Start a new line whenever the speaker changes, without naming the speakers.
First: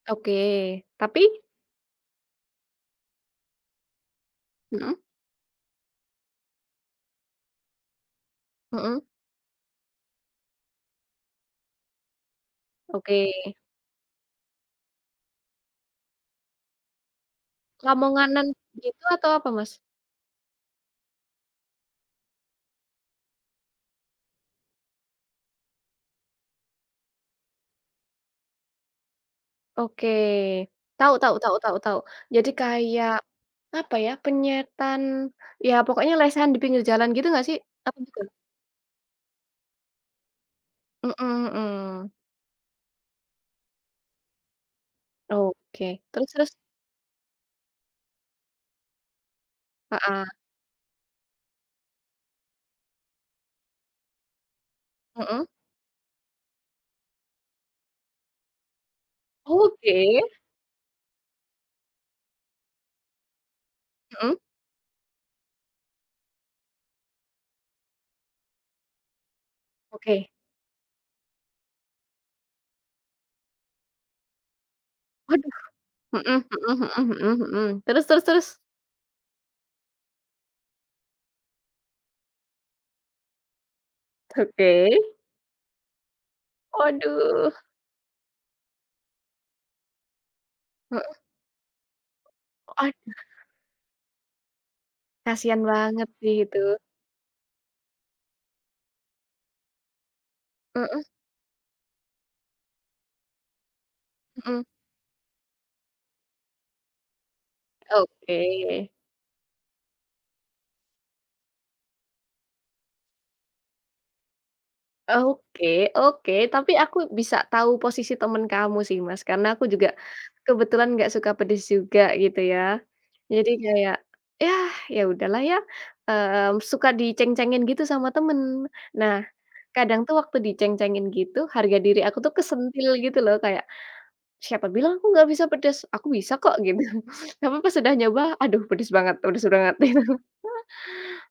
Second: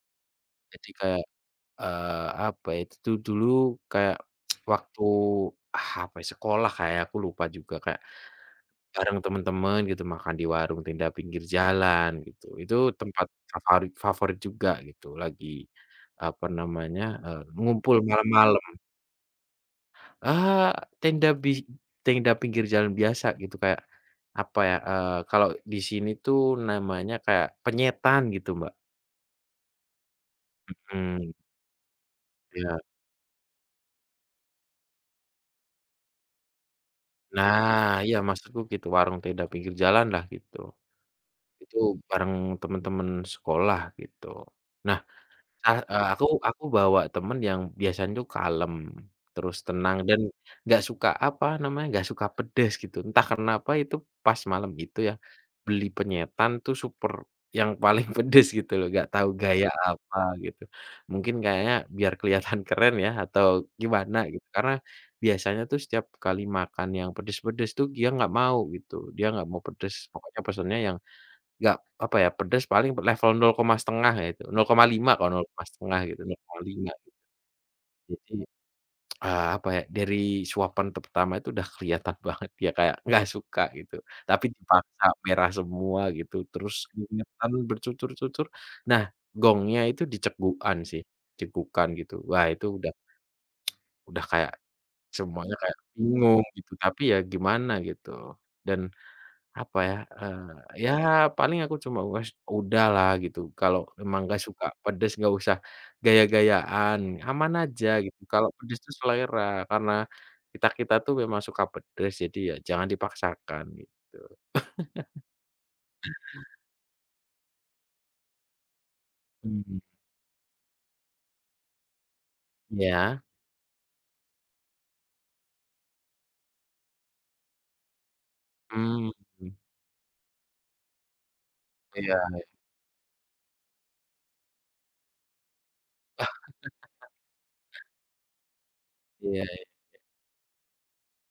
Oke,
Jadi kayak,
tapi?
eee, apa ya, itu tuh dulu kayak
Mhm.
waktu ah, apa ya, sekolah, Kak, ya, aku lupa juga kayak
Mhm.
bareng temen-temen gitu makan di warung tenda pinggir jalan gitu. Itu tempat
Oke.
favarit favorit juga gitu, lagi apa namanya, eee, ngumpul
Lamongan nan
malam-malam.
gitu atau apa, Mas?
Ah, tenda bis tenda pinggir jalan biasa gitu kayak, apa ya, eee, kalau di sini tuh namanya kayak penyetan gitu, Mbak.
Oke, tau
Mhm.
tau tau tau tau, jadi
Iya.
kayak, apa ya, penyetan iya pokoknya lesehan di pinggir jalan gitu nggak sih, atau
Nah, iya
bukan?
maksudku gitu warung tenda pinggir jalanlah gitu.
Mhm
Itu
mhm.
bareng temen-temen sekolah gitu. Nah, ar
Oke,
eee, aku
terus terus?
aku bawa temen yang biasanya tuh kalem, terus tenang dan
Heeh.
nggak suka, apa namanya, nggak suka pedes gitu, entah karena apa itu pas malam itu ya,
Mhm.
beli penyetan tuh super yang paling pedes gitu loh, nggak tahu gaya apa
Oke!
gitu. Mungkin kayaknya biar kelihatan keren ya atau gimana
Mhm.
gitu, karena biasanya tuh setiap kali makan yang pedes-pedes tuh gia nggak mau gitu, dia nggak mau pedes
Oke.
pokoknya pesennya yang nggak, apa ya, pedes paling pernah level 0 koma 1/2 ya itu, 0,5 kok 0
Waduh,
koma 1/2 gitu,
mhm
nol koma
mhm
lima
mhm mhm mhm, terus
gitu.
terus
Jadi,
terus?
ah, apa ya, dari suapan pertama itu udah kelihatan banget dia kayak nggak suka gitu tapi dipaksa
Oke.
merah semua gitu, terus berminyak
Waduh.
aduh, bercucur-cucur. Nah gongnya itu dicegukan sih,
Heeh.
cegukan gitu wah itu
Oh,
udah
ada.
udah kayak semuanya
Kasihan
kayak
banget sih
bingung
itu.
gitu, tapi ya gimana gitu. Dan, apa ya, eee, ya
Mhm.
paling aku cuma, "Wes udahlah gitu, kalau memang nggak
Mhm.
suka pedes nggak usah gaya-gayaan, aman aja gitu kalau pedes
Oke.
itu selera, karena kita-kita tuh memang suka pedes jadi ya jangan dipaksakan," gitu.
Oke oke tapi aku bisa tahu posisi temen kamu sih, Mas, karena aku
Mhm.
juga kebetulan enggak suka pedes juga gitu ya.
Iya.
Jadi kayak ya, ya udahlah ya, mmm, suka diceng-cengin gitu sama temen.
Mmm
Nah
mmm.
kadang tuh waktu diceng-cengin gitu harga diri
Iya,
aku tuh
e
kesentil gitu loh, kayak, "Siapa bilang aku nggak bisa pedes, aku bisa kok," gitu. Tapi pas sudah nyoba, "Aduh pedes banget
Iya
pedes
iya.
banget." itu.